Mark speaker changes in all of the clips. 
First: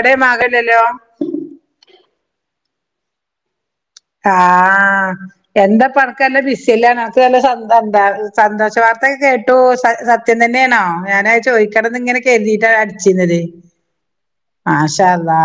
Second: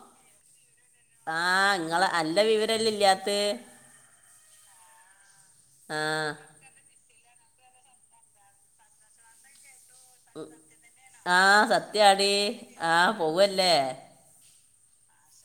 Speaker 1: എടേ മാകില്ലല്ലോ
Speaker 2: ആഹ് ഇങ്ങള് അല്ല വിവരം അല്ലെ ഇല്ലാത്തെ
Speaker 1: ആഹ് എന്താപ്പ
Speaker 2: ആ
Speaker 1: അനക്ക് നല്ല ബി സ്യല്ലാന അനക്ക്‌ വെല്ല സ സന്താ സന്തോഷവാർത്തക്കെ കേട്ടു സ സ ത്യം തന്നെയാണോ ഞാനത്
Speaker 2: ആ
Speaker 1: ചോദിക്കണംന്ന് ഇങ്ങനെ
Speaker 2: സത്യാടി
Speaker 1: കരുതീട്ടാണ്
Speaker 2: ആ
Speaker 1: അടിച്ചിരുന്നത്
Speaker 2: പോവല്ലേ
Speaker 1: മാഷാ അള്ളാ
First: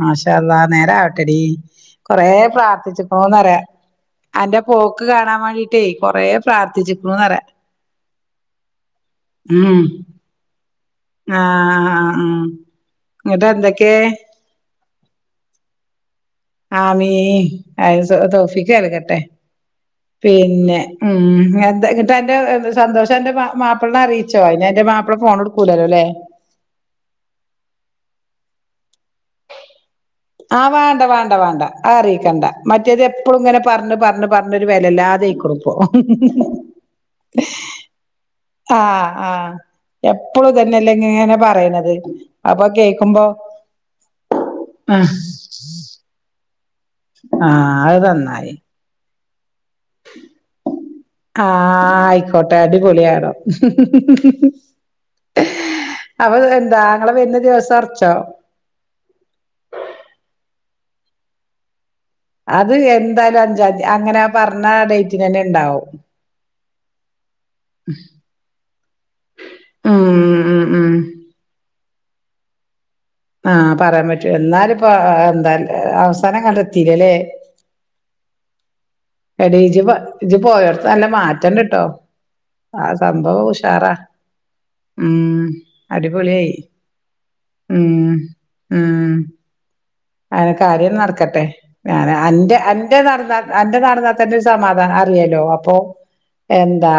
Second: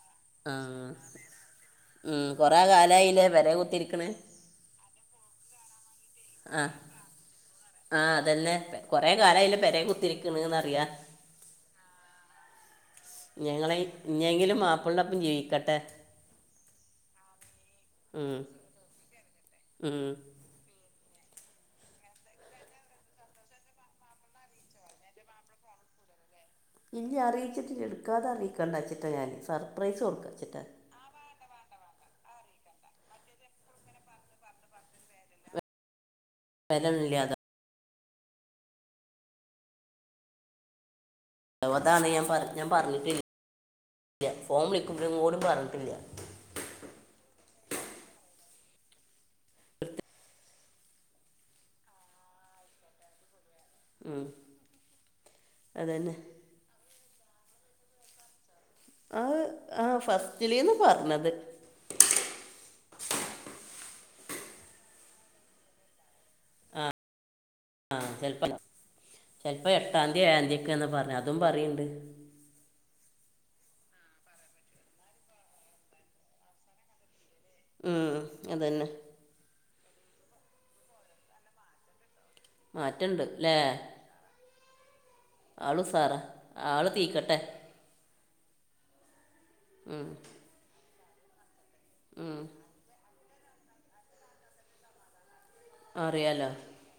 Speaker 1: മാഷാ അള്ളാ നേരാവട്ടെടീ കൊറേ
Speaker 2: കുറേ
Speaker 1: പ്രാർത്
Speaker 2: കാലമായില്ലേ
Speaker 1: ഥിക്കണോന്ന്
Speaker 2: പെരേ
Speaker 1: പറയാ
Speaker 2: കുത്തിരിക്കണ്
Speaker 1: അന്റെ പോക്ക് കാണാൻ വേണ്ടീട്ടേ കൊറേ പ്രാർത്ഥിച്ചിക്കണുന്ന് പറയാ.
Speaker 2: ആഹ് അതന്നെ പെ കൊറെ കാലായില്ലെ പെരേ കുത്തീരിക്കണൂന്ന്റിയ.
Speaker 1: ആഹ് ഉം
Speaker 2: ഞങ്ങളെ ഇഞ്ഞെങ്കിലും മാപ്പിളടൊപ്പം ജീവിക്കട്ടെ.
Speaker 1: ആമീ അയ് സൊ
Speaker 2: ഉം,
Speaker 1: തോഫിക്ക് കെടക്കട്ടെ
Speaker 2: ഉം.
Speaker 1: പിന്നെ ഉം എന്ത എന്നിട്ട് അന്റെ സന്തോഷം അന്റെ മാ മാപ്പിളനെ അറിയിച്ചോ അയ്ന് അന്റെ മാപ്പിള ഫോൺ എടുക്കൂലാലോ അല്ലേ.
Speaker 2: ഇല്ല അറിയിച്ചിട്ടില്ല എടുക്കാതെ അറിയിക്കണ്ടാച്ചിട്ടാ ഞാന്.
Speaker 1: ആഹ് വാണ്ട വാ ണ്ട വാണ്ട അതറിയിക്കണ്ട മറ്റേത് എപ്പളും ഇങ്ങനെ പറഞ്ഞ് പറഞ്ഞ് പറഞ്ഞ് ഒരു വെലല്ലാതായിക്കണു ഇപ്പൊ
Speaker 2: [unintelligible] ഇല്ല്യാ അതാ
Speaker 1: ഉ ആഹ് ആഹ് എപ്പളും ഇതന്നെല്ലെ എന്ന് ഇങ്ങനെ പ റയണത്
Speaker 2: അതാണ് ഞാൻ പറ
Speaker 1: അപ്പൊ
Speaker 2: ഞാൻ പറഞ്ഞിട്ടില്ല
Speaker 1: കേക്കുമ്പോ
Speaker 2: ഫോൺ
Speaker 1: അഹ്
Speaker 2: വിളിക്കുമ്പോഴും കൂടി പറഞ്ഞിട്ടില്ല
Speaker 1: ആഹ് അത് നന്നായി
Speaker 2: പ്ര
Speaker 1: ആഹ് ആയിക്കോട്ടെ അടിപൊളി ആകണം
Speaker 2: ഉം, അതന്നെ
Speaker 1: അപ്പൊ എന്താ ആങ്ങള വരുന്ന ദിവസം ഒറച്ചോ.
Speaker 2: അത് ആഹ് ഫസ്റ്റ്ലീന്ന് പറഞ്ഞത്
Speaker 1: അത് എന്തായാലും അഞ്ചാന്തി അങ്ങനെ പറഞ്ഞ ഡേറ്റിനന്നെ ഇണ്ടാവും.
Speaker 2: ആഹ് ചെലപ്പല് ചെലപ്പോ
Speaker 1: ഉം
Speaker 2: എട്ടാംന്തി
Speaker 1: ഉം
Speaker 2: ഏഴാന്തിക്കെയാന്ന്
Speaker 1: ഉം
Speaker 2: പറഞ്ഞ് അതും പറയണെണ്ട്.
Speaker 1: ആഹ് പറയാൻ പറ്റൂ എന്നാലിപ്പോ ആഹ് എന്താ ആഹ് അവസാനം കണ്ടെത്തീല്ലല്ലേ.
Speaker 2: ഉം അതന്നെ.
Speaker 1: എടി ഇജ്ജ് പൊ ഇജ്ജ് പോയോടത്ത് നല്ല മാറ്റെണ്ട്ട്ടോ. ആഹ്
Speaker 2: മാറ്റണ്ട്
Speaker 1: സംഭവം
Speaker 2: അല്ലേ
Speaker 1: ഉഷാറാ. ഉം
Speaker 2: ആള് ഉസാറാ
Speaker 1: അടിപൊളിയായി
Speaker 2: ആള് തീക്കട്ടെ.
Speaker 1: ഉം ഉം
Speaker 2: ഉം
Speaker 1: അയ്നെ കാര്യം നടക്കട്ടെ. ഞ അന്റെ അന്റെ നടന്നാ എന്റെ നടന്നാൽ തന്റെ ഒരു സമാധാനം അറിയല്ലോ. ഒഹ്
Speaker 2: അറിയാലോ
Speaker 1: എന്താ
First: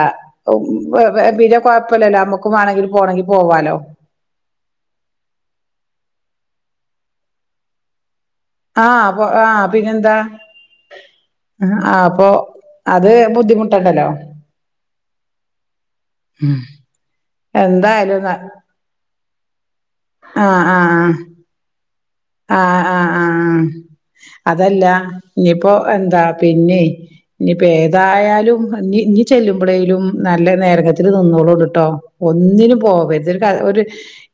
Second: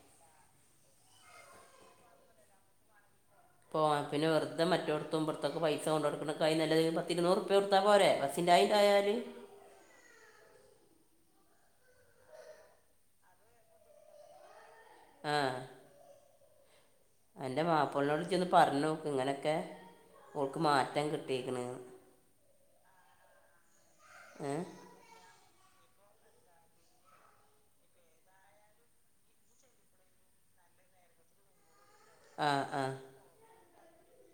Speaker 1: വില കുഴപ്പല്ല നമ്മുക്ക വേണെങ്ക പോണെങ്കിൽ. പോവാലോ
Speaker 2: പോ പിന്നെറുെതെ മറ്റെത്തുമ്പറത്തൊക്ക പൈസ കൊടുക്ക നല്ല പത്തിരുന്നൂറുപെർത്താ പോരെ. ബസ്സിൻ്റെ അതിൻ്റെ
Speaker 1: ആഹ്
Speaker 2: ആയാല്
Speaker 1: പൊ ആഹ് പിന്നെന്താ ആഹ് അപ്പൊ അത് ബുദ്ധിമുട്ടുണ്ടല്ലോ.
Speaker 2: ആഹ്
Speaker 1: ഉം
Speaker 2: അന്റെ
Speaker 1: എന്തായാലും
Speaker 2: മാപ്പളിനോട്
Speaker 1: ന
Speaker 2: ജ്ജോന്ന് പറഞ്ഞു നോക്ക് ഇങ്ങനൊക്കെ ഓൾക്ക്
Speaker 1: ആഹ്
Speaker 2: മാറ്റം കിട്ടിരിക്കണന്ന്
Speaker 1: ആഹ് ആഹ് ആഹ് ആഹ്
Speaker 2: ഏ
Speaker 1: അതല്ല ഇനിപ്പോഎന്താ പിന്നെ. ഇനിയിപ്പോ ഏതായാലും ഇ ഇനി ചെല്ലുമ്പോഴേലും നല്ല നേരകത്തില് നിന്നോളൂണ്ട്ട്ടോ.
Speaker 2: ആ
Speaker 1: ഒന്നിനു
Speaker 2: ആ
Speaker 1: പോവര്ത് ഇതൊരു ഒരു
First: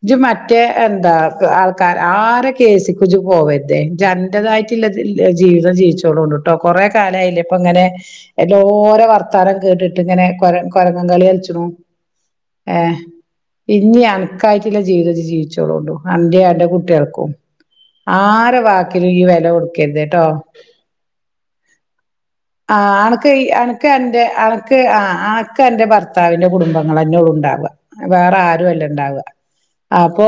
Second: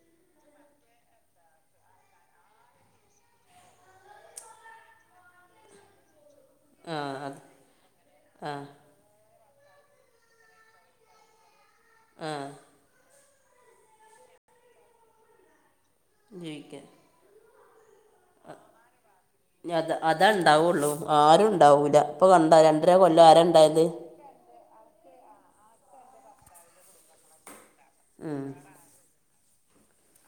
Speaker 1: ഇത് മറ്റേ എന്താ ആൾക്കാർ ആരൊക്കെ - കേസി കുജു പോവര്തെ ജൻറതായിട്ടുള്ളതിൽ. ജീവിതം ജീവിച്ചോടും കൊണ്ട് കേട്ടോ കൊറെേ
Speaker 2: ആ
Speaker 1: കാലായില്ല
Speaker 2: അത്
Speaker 1: ഇപ്പ ഇങ്ങനെ
Speaker 2: ആ
Speaker 1: എല്ലോരോ വർ - തരം കേട്ടിട്ട് ഇങ്ങ. നെര കൊരങ്ങം കളി അലിച്ചണോ
Speaker 2: ആഹ്
Speaker 1: ഏഹ് ഇനി അനക്കായിട്ടുള്ള ജീവിത ജീവിച്ചോളൂണ്ടൂ അന്റെയാടെ
Speaker 2: ജീവിക്കാം
Speaker 1: കുട്ടിയാൾക്കും. ആരെ വാക്കിലും ഈ വില
Speaker 2: അത്
Speaker 1: കൊടുക്കരുത് ട്ടോ.
Speaker 2: അതാ ഉണ്ടാവുള്ളൂ ആരും ഉണ്ടാവൂല ഇപ്പൊ കണ്ട രണ്ടര
Speaker 1: ആഹ്
Speaker 2: കൊല്ലം
Speaker 1: അണക്ക്
Speaker 2: ആരാ
Speaker 1: ഈ
Speaker 2: ഉണ്ടായത്
Speaker 1: അണക്ക അന്റെ അ - ആഹ് ആക്ക് അന്റെ ഭർത്താവിന്റെ കുടുംബങ്ങൾ അന്നോട് ഉണ്ടാവ വേറെ
Speaker 2: ഉം.
Speaker 1: ആരുുംല്ല. ണ്ടാവ അപ്പൊ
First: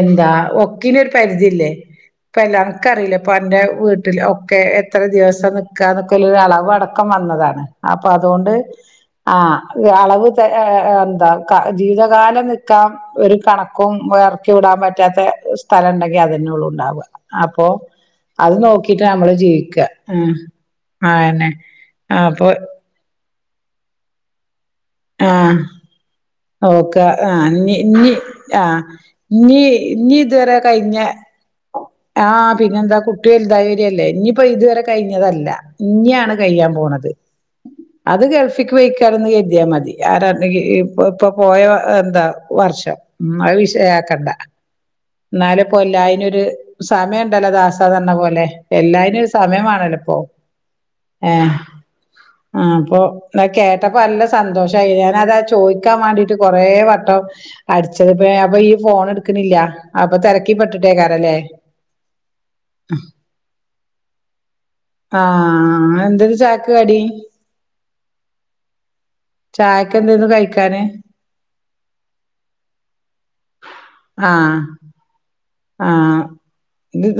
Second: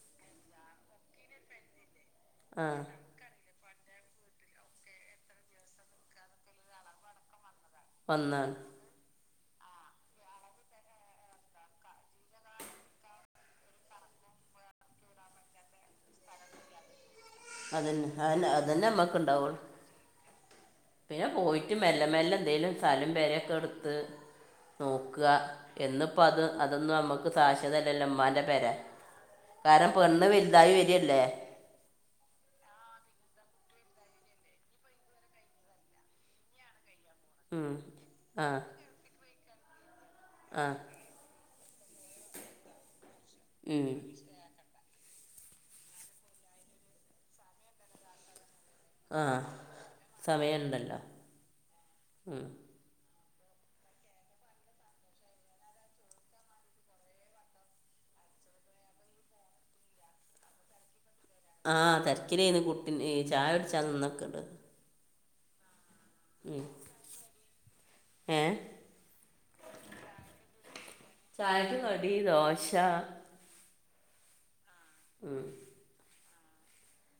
Speaker 1: എന്താ ഒക്കിനൊരു പരിധിയില്ലേ. ഇപ്പ
Speaker 2: ആ
Speaker 1: അനക്കറിയില്ല. ഇപ്പൊ അന്റെ വീട്ടിൽ ഒക്കെ എത്ര ദിവസം നക്കാന്ന്ക്കുള്ളൊ അളവ് അടക്കം വന്നതാണ്. അപ്പൊ അതോണ്ട്.
Speaker 2: ഒന്നാണ്
Speaker 1: ആഹ് അളവ്ഏ എന്താ ജീവിതകാലം നിൽക്കാം. ഒരു കണക്കും ഇറക്കി വിടാൻ പറ്റാത്ത സ്ഥലംണ്ടെങ്കിൽ. അതന്നെ ഒള്ളുഉണ്ടാവ അപ്പൊ
Speaker 2: അതന്നെ അതന്നെ
Speaker 1: അത്
Speaker 2: അതന്നെ
Speaker 1: നോക്കിട്ട്
Speaker 2: നമുക്ക്
Speaker 1: നമ്മള്
Speaker 2: ഉണ്ടാവുള്ളൂ
Speaker 1: ജീവിക്ക ആയന്നെ അന്നെപ്പൊ.
Speaker 2: സാലും വേരൊക്കെ എടുത്ത്. നോക്ക
Speaker 1: ആഹ്
Speaker 2: എന്നിപ്പോ അത് അതൊന്നും
Speaker 1: ഓക്ക
Speaker 2: നമ്മുക്ക്
Speaker 1: ആഹ് ഇഞ്ഞി
Speaker 2: സാക്ഷതല്ലല്ലോ
Speaker 1: ഇഞ്ഞി
Speaker 2: മ്മാന്റെ പെരെ
Speaker 1: ആഹ് ഇഞ്ഞി
Speaker 2: കാരണം
Speaker 1: ഇഞ്ഞി
Speaker 2: പെണ്ണ്
Speaker 1: ഇതുവരെ
Speaker 2: വലുതായി
Speaker 1: കഴിഞ്ഞ
Speaker 2: വരല്ലേ.
Speaker 1: ആഹ് പിന്നെന്താ കുട്ടി വാലുതായി വരില്ലേ ഇനിയിപ്പോ ഇതുവരെ കഴിഞ്ഞതല്ല ഇനിയാണ് ഇപ്പൊ കയ്യൻ പോണത്
Speaker 2: ഉം.
Speaker 1: അത്
Speaker 2: ആ
Speaker 1: ഗൾഫക്ക് പൊയ്ക്കന്ന് കരുതിയാൽ മതി.
Speaker 2: ആ
Speaker 1: ഇപ്പൊ പോയ എന്താ വർഷം ഉം അത്
Speaker 2: ഉം.
Speaker 1: വിഷയാക്കണ്ട. എന്നാല പോല്ല അയ്നരു സമയം ഉണ്ടല്ലോ ദാസാ പരഞ പോലെ. എല്ലായ്നും
Speaker 2: ആ
Speaker 1: ഒരു സമയമാണല്ലോപ്പോ
Speaker 2: സമയമുണ്ടല്ലോ
Speaker 1: ആഹ്
Speaker 2: ഉം.
Speaker 1: ആ അപ്പൊ. എന്നാ കേട്ടപ്പോ നല്ല സന്തോഷയി ഞാന അതാ ചോദിക്കാൻ വേണ്ടിട്ട് കൊറേ വട്ടം.. അടിച്ചത് അപ്പൊ ഈ ഫോൺ എടുക്കണില്ല അപ്പൊ തിരക്കി പെട്ടിട്ടേക്കാരല്ലേ.
Speaker 2: ആഹ് തരക്കിലന്ന് കുട്ടി ഈ ചായ കുടിച്ചാകണ് അ നിന്നൊക്കെണ്‌.
Speaker 1: ആഹ് എന്തനു ചായക്ക് കടി.
Speaker 2: ഏഹ്
Speaker 1: ചായക്കെന്തേനു കഴിക്കാന്
Speaker 2: ചായക്ക് കടി ദോശ.
Speaker 1: ആഹ്.
Speaker 2: ഉം
Speaker 1: ആഹ്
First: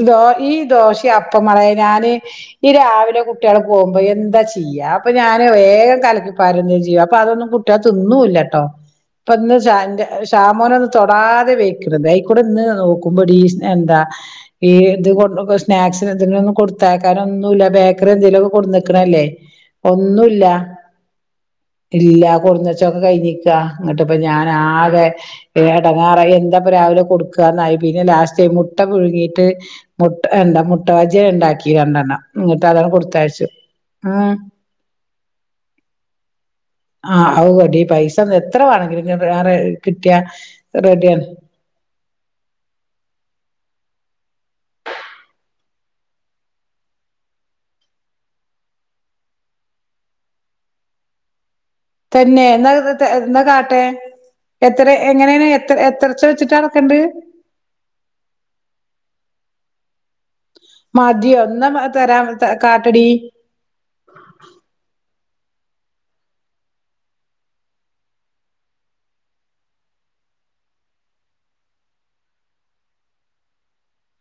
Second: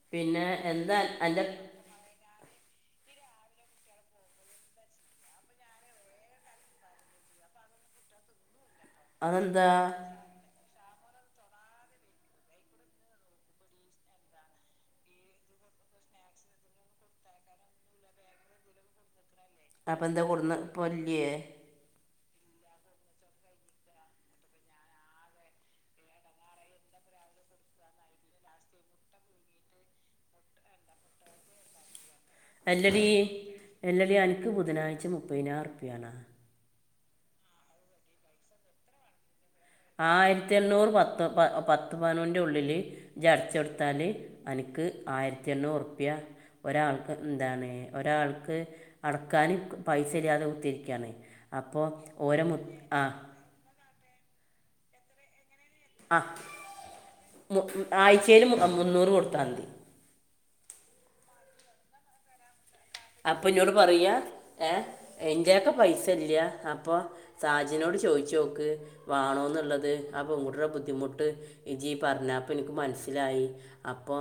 Speaker 1: ദോ
Speaker 2: പിന്നെ
Speaker 1: ഈ
Speaker 2: എന്താ
Speaker 1: ദോശ അപ്പ
Speaker 2: അൻ്റെ
Speaker 1: മളെ ഞാന്. ഈ രാവിലെ കുട്ടിയള് പോകുമ്പോ എന്താ ചെയ്യാ അപ്പൊ ഞാന് വേഗം കലക്കിപ്പാര ചെയ്യ അപ്പൊ അതൊന്നും കു റ്റ തിന്നുല്ലട്ടോ പ്പ ഇന്ന്
Speaker 2: അതെന്താ
Speaker 1: ഷ ന്റെ ഷാമോന് ഒന്ന് തൊടാതെ വേയ്ക്ക്ണത് അയിക്കൂടെ ഇന്ന് നോ കുമ്പടി എന്താ ഈ ഇത് കൊ സ്നാക്സിന് എന്തെിലും ഒന്നും കൊടുത്താക്കാന ഒന്നുമല്ല ബേക്കറി എന്തേങ്കിലുമൊക്കെ കൊടു നിക്കണ്ല്ലേ.
Speaker 2: അപ്പം എന്താ
Speaker 1: ഒന്നുല്ല.
Speaker 2: കൊടുന്ന് പൊല്ലിയേ
Speaker 1: ഇല്ല കുറച്ചൊക്കെ ഇപ്പ ഞാനാകെ ഏടങ്ങാറ എന്താപ്പൊ രാവിലെ കൊടുക്കുക എന്നായി. പിന്നെ ലാസ്റ്റ് മുട്ട പുഴങ്ങിയിട്ട് മുട്ട എന്താ മുട്ട ബജിണ്ടാക്കി രണ്ടെണ്ണം. എന്നിട്ട് അതാണ്
Speaker 2: അല്ലാടി
Speaker 1: കൊടുത്തയച്ചു
Speaker 2: എല്ല ടി
Speaker 1: ഉം
Speaker 2: അനക്ക് ബുധനാഴ്ച മുപ്പതിനായിരം ഉറുപ്പിയാണോ?
Speaker 1: ആഹ് ആവുടി ഈ പൈസ ഒന്ന് എത്ര വേണമെങ്കിലും ഞാൻ റെഡി
Speaker 2: ആഹ് ആയിരത്തി എണ്ണൂറ് പത്ത് പ പത്ത്. [unintelligible] ഉള്ളിൽ ജടച്ചെടുത്താൽ എനിക്ക് ആയിരത്തി എണ്ണൂറ്പ്യ. ഒരാൾക്ക് എന്താണ് ഒരാൾക്ക്? അടക്കാനും പൈസ ഇല്ലാതെ കുത്തിരിക്കയാണ്. അപ്പോ?
Speaker 1: തന്നെ എന്താ എന്താ കാട്ടെ. എത്ര എങ്ങനെയാണ് എത്ര എത്രേച്ച വെച്ചിട്ട വേക്കണ്ട്.
Speaker 2: മു ആഴ്ചയിൽ മുന്നൂറ് കൊടുത്താൽ മതി.
Speaker 1: മതിയോ ന്നാ ഒന്നും തരാ കാട്ടടി.
Speaker 2: അപ്പൊ ഇന്നോട് പറയാ ഏഹ് എന്റെയൊക്കെ പൈസ ഇല്ല അപ്പൊ സാജിനോട് ചോയിച്ചു നോക്ക് വാണോ എന്നുള്ളത് ആഹ് പെൺകുട്ടിയുടെ ബുദ്ധിമുട്ട്. ജി പറഞ്ഞപ്പൊ എനിക്ക് മനസ്സിലായി അപ്പൊ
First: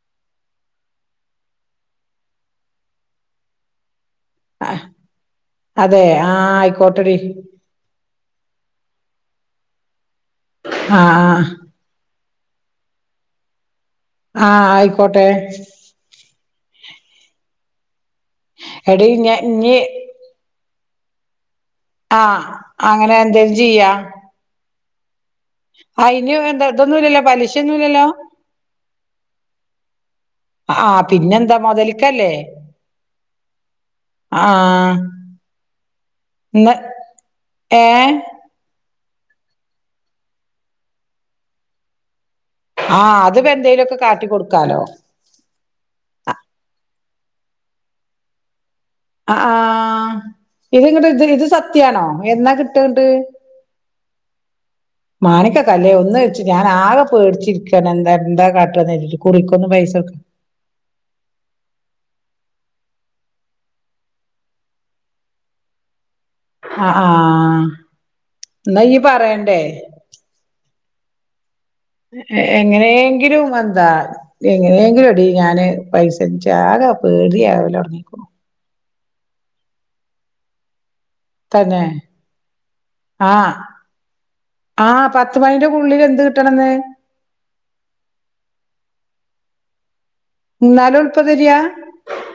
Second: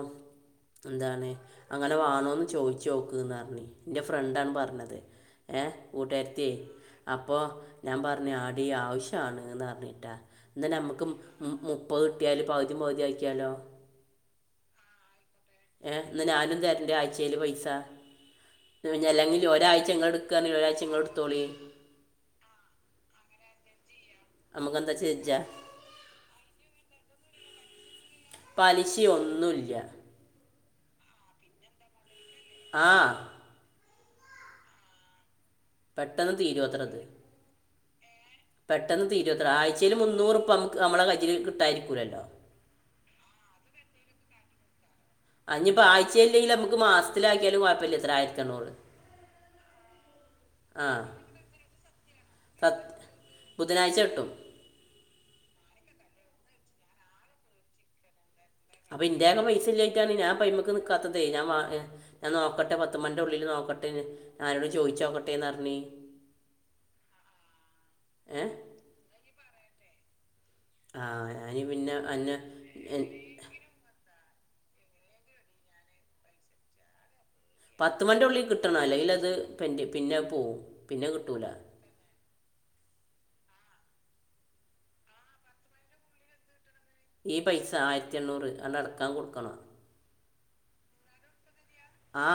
Speaker 2: എന്താണ് അങ്ങനെ വേണോന്ന് ചോദിച്ചു നോക്കാന് പറഞ്ഞ ഇന്റെ ഫ്രണ്ടാണ് പറഞ്ഞത് ഏഹ്
Speaker 1: അതെ ആ
Speaker 2: കൂട്ടുകാരത്തി
Speaker 1: ആയിക്കോട്ടെടി
Speaker 2: അപ്പോ. ഞാൻ പറഞ്ഞത് അടി ആവശ്യമാണ്ന്ന് പറഞ്ഞിട്ടാ എന്ന
Speaker 1: ആ
Speaker 2: നമുക്ക്. മുപ്പത് കട്ടിയാൽ പകുതി പകുതി ആക്കിയാലോ?
Speaker 1: ആഹ് ആയിക്കോട്ടെ.
Speaker 2: ഏഹ് എന്നത് ഞാനും തരണ്ട് ആഴ്ചയിൽ പൈസ
Speaker 1: എടി ഞ
Speaker 2: അല്ലെങ്കില്
Speaker 1: ഇഞ്ഞി
Speaker 2: ഒരാഴ്ച ങ്ങോട്. [unintelligible] ഇങ്ങോളെടുത്തോളി.
Speaker 1: ആഹ് അങ്ങനെ എന്തേലും ചെയ്യാ.
Speaker 2: നമുക്കെന്താ ചെജ്ജ
Speaker 1: ആഹ് അയ്ന് എന്താ ഇതൊന്നുല്ലോ പലിശയൊന്നുമല്ലല്ലോ
Speaker 2: പലിശയോന്നുല്ല,
Speaker 1: ആഹ് പിന്നെന്താ മുതലക്കല്ലേ?
Speaker 2: ആ
Speaker 1: ആഹാ
Speaker 2: പെട്ടെന്ന് തീരോത്ര ഇത്
Speaker 1: ഏ
Speaker 2: പെട്ടെന്ന് തീരോത്രെ ആഴ്ചയിൽ മുന്നൂറുപ്യ നമുക്ക് നമ്മളെ കജിൽ കിട്ടായിരിക്കില്ലല്ലോ
Speaker 1: ആഹ് അത് ഇപ്പോ എന്തേലുമൊക്കെ കാട്ടി കൊടുക്കാലോ
Speaker 2: ആഹ് ഞ്ഞിപ്പോ ആഴ്ചയില്ലെങ്കിൽ നമുക്ക്‌ മാസത്തിലാക്കിയാലും കുഴപ്പമില്ല ഇത്ര ആയിരത്തി എണ്ണൂറ്
Speaker 1: ആഹ് ആഹാ
Speaker 2: ആ
Speaker 1: ഇത്ങ്ങട്ട് ഇത് ഇത് സത്യമാണോ എന്നാ കിട്ട
Speaker 2: സത്
Speaker 1: നിന്നിട്ട്
Speaker 2: ബുധനാഴ്ച കിട്ടും
Speaker 1: മാണിക്ക്യക്കല്ലേ ഒന്ന് വെച്ച് ഞാൻ ആകെ പേടിച്ചിരിക്കാണ് എന്താ എന്താ കാട്ടാന്ന്
Speaker 2: അപ്പൊ
Speaker 1: കരുതിട്ട്
Speaker 2: ഇന്റക്കെ പൈസ
Speaker 1: കുറിക്കൊന്നും
Speaker 2: ഇല്ലായിട്ടാണ്
Speaker 1: കൊടുക്ക
Speaker 2: ഞാൻ പൈമക്ക് നിക്കാത്തത് ഞാൻ ഞാൻ നോക്കട്ടെ പത്ത് മണിന്റെ ഉള്ളില് നോക്കട്ടെ ഞാനോട് ചോദിച്ചു നോക്കട്ടെന്ന്റിഞ്
Speaker 1: ആഹ് ആഹ്
Speaker 2: ഏ
Speaker 1: എന്നാ യ്യ് പറയണ്ടേ
Speaker 2: ആഹ് ഞാന് പിന്നെ അന്നെ എൻ-
Speaker 1: എങ്ങനെയെങ്കിലും എന്താ എങ്ങനെ എങ്കിലും എടി ഞാന് പൈസച്ചാകെ പേടിയാ
Speaker 2: പത്ത് മണിന്റെ ഉള്ളിൽ കിട്ടണം അല്ലെങ്കിൽ അത് പിന്നെ പോകും പിന്നെ കിട്ടൂല
Speaker 1: ന്നെ ആഹ് ആഹ് പത്ത് മണിന്റെ ഉള്ളിൽ എന്ത് കിട്ടണം ന്ന്
Speaker 2: ഈ പൈസ ആയിരത്തി എണ്ണൂറ് അടക്കാൻ കൊടുക്കണം
Speaker 1: ഇ ന്നാലും [unintelligible]
Speaker 2: ആ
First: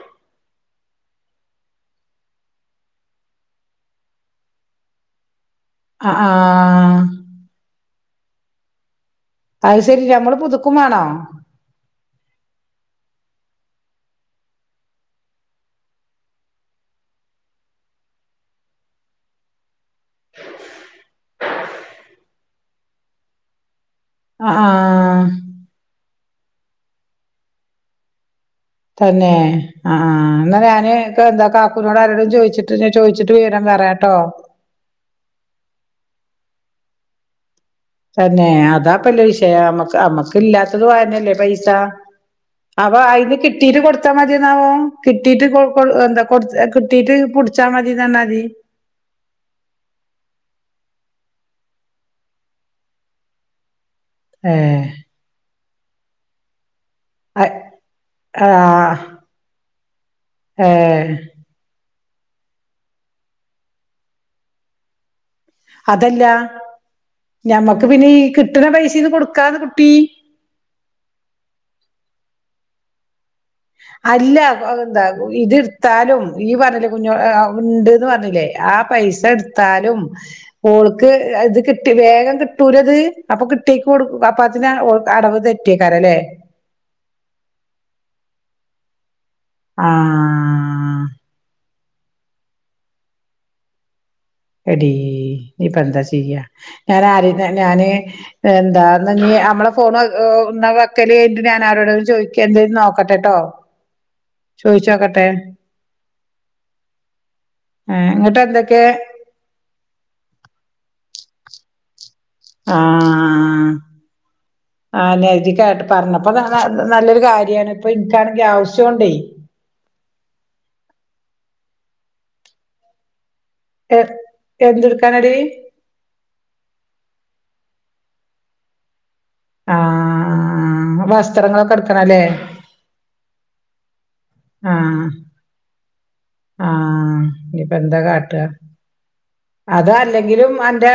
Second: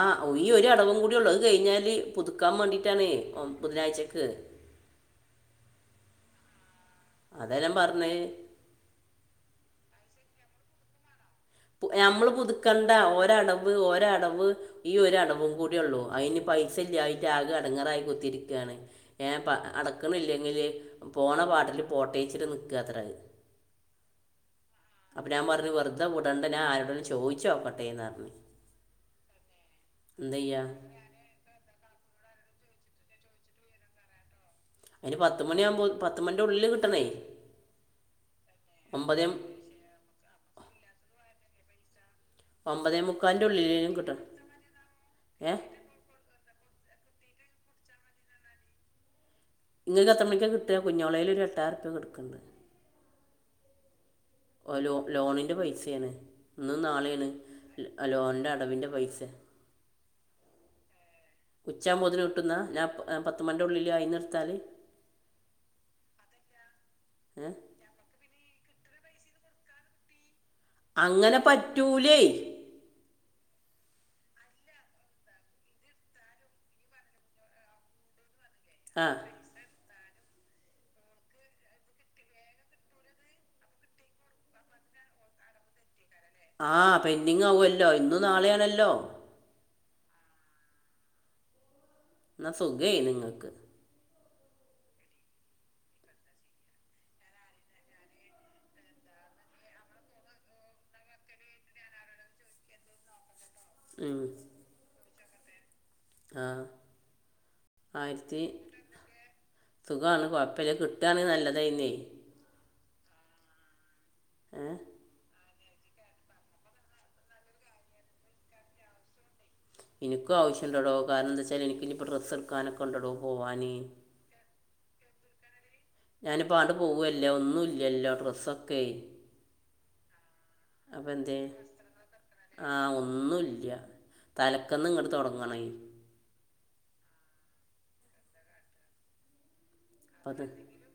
Speaker 2: ഈ ഒ ഒരു അടവും കൂടി ഉള്ളത് കഴിഞ്ഞാല് പുതുക്കാൻ വേണ്ടിട്ടാണ് ബുധനാഴ്ചക്ക്
Speaker 1: ആഹ് ആഹ്
Speaker 2: അതെല്ലാ പറഞ്ഞേ
Speaker 1: അത് ശരി നമ്മള് പുതുക്കും വാണോ
Speaker 2: നമ്മള് പുതുക്കേണ്ട ഒരടവ് ഒരടവ് ഈ ഒരിടവും കൂടി ഉള്ളൂ അതിന് പൈസ ഇല്ലായിട്ട് ആകെ എടങ്ങറായി കുത്തിരിക്കുകയാണ് ഏഹ് അടക്കണില്ലെങ്കിൽ പോണ പാട്ടില് പോട്ടേച്ചിട്ട് നിൽക്കത്ര അത്
Speaker 1: ആഹ്
Speaker 2: [inaudible]
Speaker 1: ആഹ്
Speaker 2: അപ്പൊ ഞാൻ പറഞ് വെറുതെ വിടണ്ട ഞാന് ആരോടലും ചോദിച്ചോക്കട്ടെന്ന് പറഞ്ഞു
Speaker 1: തന്നെ ആ ആ
Speaker 2: എന്താ
Speaker 1: എന്നാ
Speaker 2: ചെയ്യുക
Speaker 1: ഞാന് എന്താ കാക്കനോട് ആരോടും ചോദിച്ചിട്ട് ചോദിച്ചിട്ട് വിവരം പറയാട്ടോ കേട്ടോ
Speaker 2: അതിന് പത്ത് മണിയാകുമ്പോ പത്ത് മണിന്റെ ഉള്ളിൽ കിട്ടണേ
Speaker 1: തന്നെ അതാപ്പല്ല
Speaker 2: ഒമ്പതേ
Speaker 1: വിഷയം മ്മക്ക് അമ്മക്ക് ഇല്ലാത്തത് അതന്നെഅല്ലേ പൈസ
Speaker 2: ഒമ്പതേ
Speaker 1: അപ്പൊ അതിന്
Speaker 2: മുക്കാലിൻ്റെ
Speaker 1: കിട്ടീട്ട്
Speaker 2: ഉള്ളിലും
Speaker 1: കൊടുത്താ
Speaker 2: കിട്ടണം
Speaker 1: മതി എന്നാവോ കിട്ടീട്ട്
Speaker 2: ഏ
Speaker 1: കൊ എന്താ കിട്ടീട്ട് പുടിച്ചാൽ മതി പറഞ്ഞാൽ മതി
Speaker 2: നിങ്ങൾക്ക് എത്ര മണിക്ക് കിട്ടുക കുഞ്ഞോളെയിൽ ഒരു എട്ടായിരം റുപ്യ കിടുക്കുന്നുണ്ട്
Speaker 1: ഏ
Speaker 2: ഓ ലോ ലോണിന്റെ പൈസയാണ് ഇന്ന് നാളെയാണ്
Speaker 1: അ- ആ
Speaker 2: ലോണിന്റെ അടവിന്റെ പൈസ
Speaker 1: ഏഹ്
Speaker 2: ഉച്ചാമ്പോതിന് കിട്ടുന്ന ഞാൻ പത്ത് മണിന്റെ ഉള്ളില് അതിൽ നിന്ന് എട്ത്താല്
Speaker 1: അതല്ല
Speaker 2: ഏ
Speaker 1: ഞമ്മക്ക് പിന്നെ ഈ കിട്ടണ പൈസീന്ന് കൊടുക്കാന്ന് കുട്ടി
Speaker 2: അങ്ങനെ പറ്റൂലേ
Speaker 1: അല്ല എന്താ ഇത് എടുത്താലും ഈ പറഞ്ഞില്ലേ കുഞ്ഞ ഉണ്ട്ന്ന് പറഞ്ഞില്ലേ ആ പൈസ എടുത്താലും ഓൾക്ക് ഇത് കിട്ടി വേഗം കിട്ടൂലത് അപ്പൊ കിട്ടിയക്ക് കൊടുക്ക അപ്പ അതിന് അടവ് തെറ്റ കിട്ടേയക്കാരല്ലേ
Speaker 2: ആഹ് പെൻഡിങ് ആവോല്ലോ ഇന്നും നാളെയാണല്ലോ
Speaker 1: ആഹ്
Speaker 2: എന്നാ സുഖായിൻ
Speaker 1: എടി ഞ്ഞിപ്പോ എന്താ ചെയ്യ ഞൻ ആര് ഞാന് എന്താന്ന് നമ്മളെ ഫോൺ വെക്കല് ഞാനൻരോടന്ന് ചോദിക്കുക എണ്ടേലും നോക്കട്ടെട്ടോ
Speaker 2: ഉം
Speaker 1: ചോയിച്ചോക്കട്ടെ
Speaker 2: ആ
Speaker 1: ഏഹ് എന്നിട്ട്
Speaker 2: ആയിരത്തി
Speaker 1: എന്തൊക്കെ
Speaker 2: സുഖമാണ് കുഴപ്പമില്ല കിട്ടുകയാണെങ്ക നല്ലതായിരുന്നേ
Speaker 1: ആഹ്
Speaker 2: ഏ
Speaker 1: ആ നജികായിട്ട് പറഞ്ഞു അപ്പൊ നല്ലൊരു കാര്യമാണ് ഇപ്പ ഇനിക്കാണെങ്കി ആവശ്യംണ്ടേ
Speaker 2: എനിക്കും ആവശ്യംണ്ടടൊ കാരണം എന്താച്ചാ എനിക്ക് ഞ്ഞിപ്പോ ഡ്രസ് എടുക്കാനൊക്കെണ്ടടൊ പോവാന്
Speaker 1: എന്ത്ക്കാനടി
Speaker 2: ഞാനിപ്പണ്ട് പോവല്ലേ ഒന്നും ഇല്ലല്ലോ ഡ്രസ്സൊക്കെയ്
Speaker 1: ആഹ്
Speaker 2: അപ്പ എന്തേ
Speaker 1: വസ്ത്രങ്ങളൊക്കെ എടുക്കണല്ലേ
Speaker 2: ആഹ ഒന്നുംല്ല്യ തലക്കന്ന്
Speaker 1: ആഹ്
Speaker 2: ഇങ്ങോട്ട തൊടങ്ങ [unintelligible]
Speaker 1: ആഹ് ഇനിപ്പൊ എന്താ കാട്ടാ അതാ
Speaker 2: അപ്പം അത്
Speaker 1: അല്ലെങ്കിലും അന്റെ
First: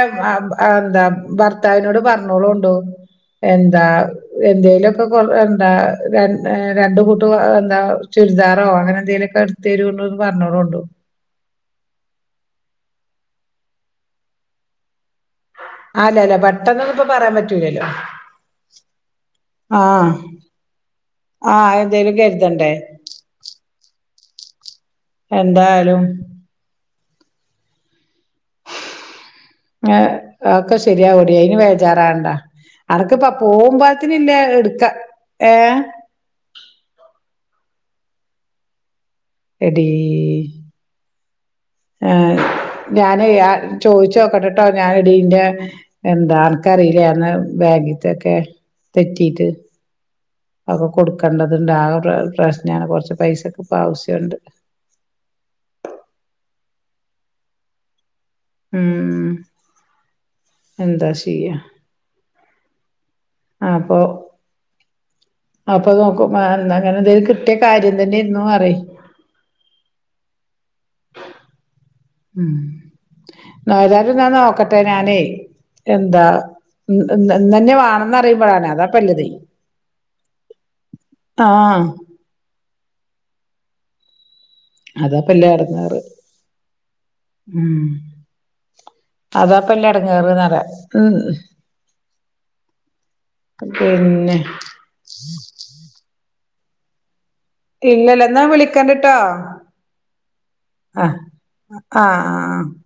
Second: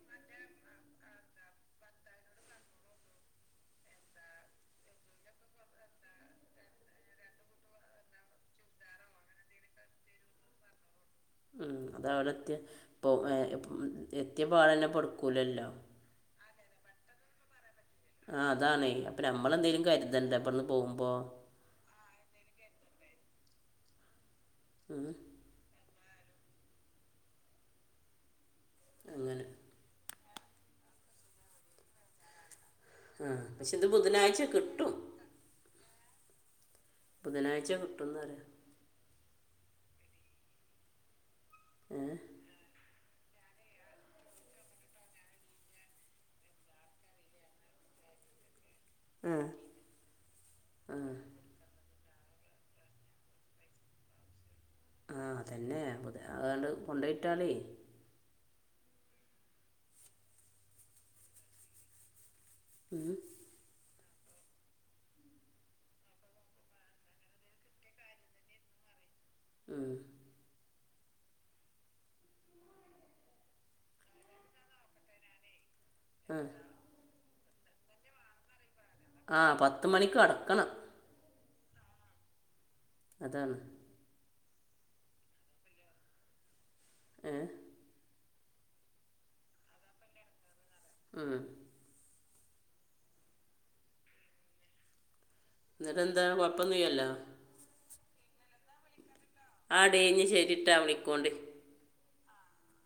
Speaker 1: എന്താ ഭർത്താവിനോട് പറഞ്ഞളൊണ്ടു എന്താ എന്തേലുക്കെ കൊറ എന്താ രണ്ട കൂട്ട് എന്താ ചുരിദാറോ അങ്ങനെന്തെലോക്കെ എടു തരോണ്ടു പറഞ്ഞളോണ്ടു
Speaker 2: ഉം അത അവിടെ എത്തി പോ എത്തിയ പാടന്നെ പടുക്കൂലല്ലോ
Speaker 1: അല്ല അല്ല പെട്ടെന്നൊന്ന ഇപ്പ പറയാൻ പറ്റൂലല്ലോ
Speaker 2: ആ അതാണെ അപ്പൊ നമ്മളെ എന്തേലും
Speaker 1: ആഹ്
Speaker 2: കരുതണ്ടേ ഇവിടന്ന് പോകുമ്പോ
Speaker 1: ആഹ് എന്തെലും കരുതണ്ടേ
Speaker 2: ഉം
Speaker 1: എന്തായാലും
Speaker 2: അങ്ങനെ
Speaker 1: ഏ അഒക്കെ ശരിയാകൊടി അയിന് വേചാറകണ്ടാ അടക്ക
Speaker 2: ആ
Speaker 1: ഇപ്പ
Speaker 2: പക്ഷെ ഇത്
Speaker 1: പോകുമ്പത്തിന ഇല്ല
Speaker 2: ബുധനാഴ്ച
Speaker 1: എടുക്ക
Speaker 2: കിട്ടും
Speaker 1: ഏഹ
Speaker 2: ബുധനാഴ്ച കിട്ടുന്നറയാ
Speaker 1: എടീ ഏ ഞാന് ചോദിച്ചോകെട്ടട്ടോ ഞന് ഇടീന്റെ എന്താ അനക് അറിലന്ന് ബാങ്കിത്തൊക്കെ
Speaker 2: ആ
Speaker 1: തെറ്റിട്ട് അഒക്കെ കൊടുക്കേണ്ടതുണ്ട് ആ ഒരു പ്രശ്നാണ് കൊറച്ച് പൈസക്കെ ഇപ്പ ആവശ്യംണ്ട്
Speaker 2: ആ അതന്നെയ പു അതണ്ട് കൊണ്ടോയിട്ടളേ
Speaker 1: ഉം എന്താ ചെയ്യ
Speaker 2: ഉം
Speaker 1: ആപ്പൊ അപ്പൊ നോക്കും അന്ന് അങ്ങനെ എന്തരു കിട്ടിയ കാര്യം തന്നെ ഇരുന്നു പറയ്
Speaker 2: ഉം
Speaker 1: ഉം [unintelligible] എന്നാ നോക്കട്ടെ ഞാനേ എന്താ
Speaker 2: ആ
Speaker 1: ഇന്നന്നെ വേണന്ന് അറിയുമ്പോഴാണ് അത
Speaker 2: ആ പത്ത മണിക്ക് അടക്കണം
Speaker 1: താ
Speaker 2: അതാണ്
Speaker 1: അതാ ഇല്ല പല്ലടങ്ങേറ്
Speaker 2: ഉം
Speaker 1: ഉം അതാപ്പല്ല ഇടങ്ങേറ ആഹ്
Speaker 2: ഉം.
Speaker 1: പിന്നെ
Speaker 2: നിട്ട എന്താ കൊഴപ്പന്നില്ലല്ലോ
Speaker 1: ഇല്ലല്ല എന്നാ വിളിക്കാണ്ടിട്ടോ
Speaker 2: ആഹ് ടീ ഞ്ഞ് ശരിട്ടാ വിളിക്കോണ്ടിം
Speaker 1: ആഹ് ആഹ് ആഹ്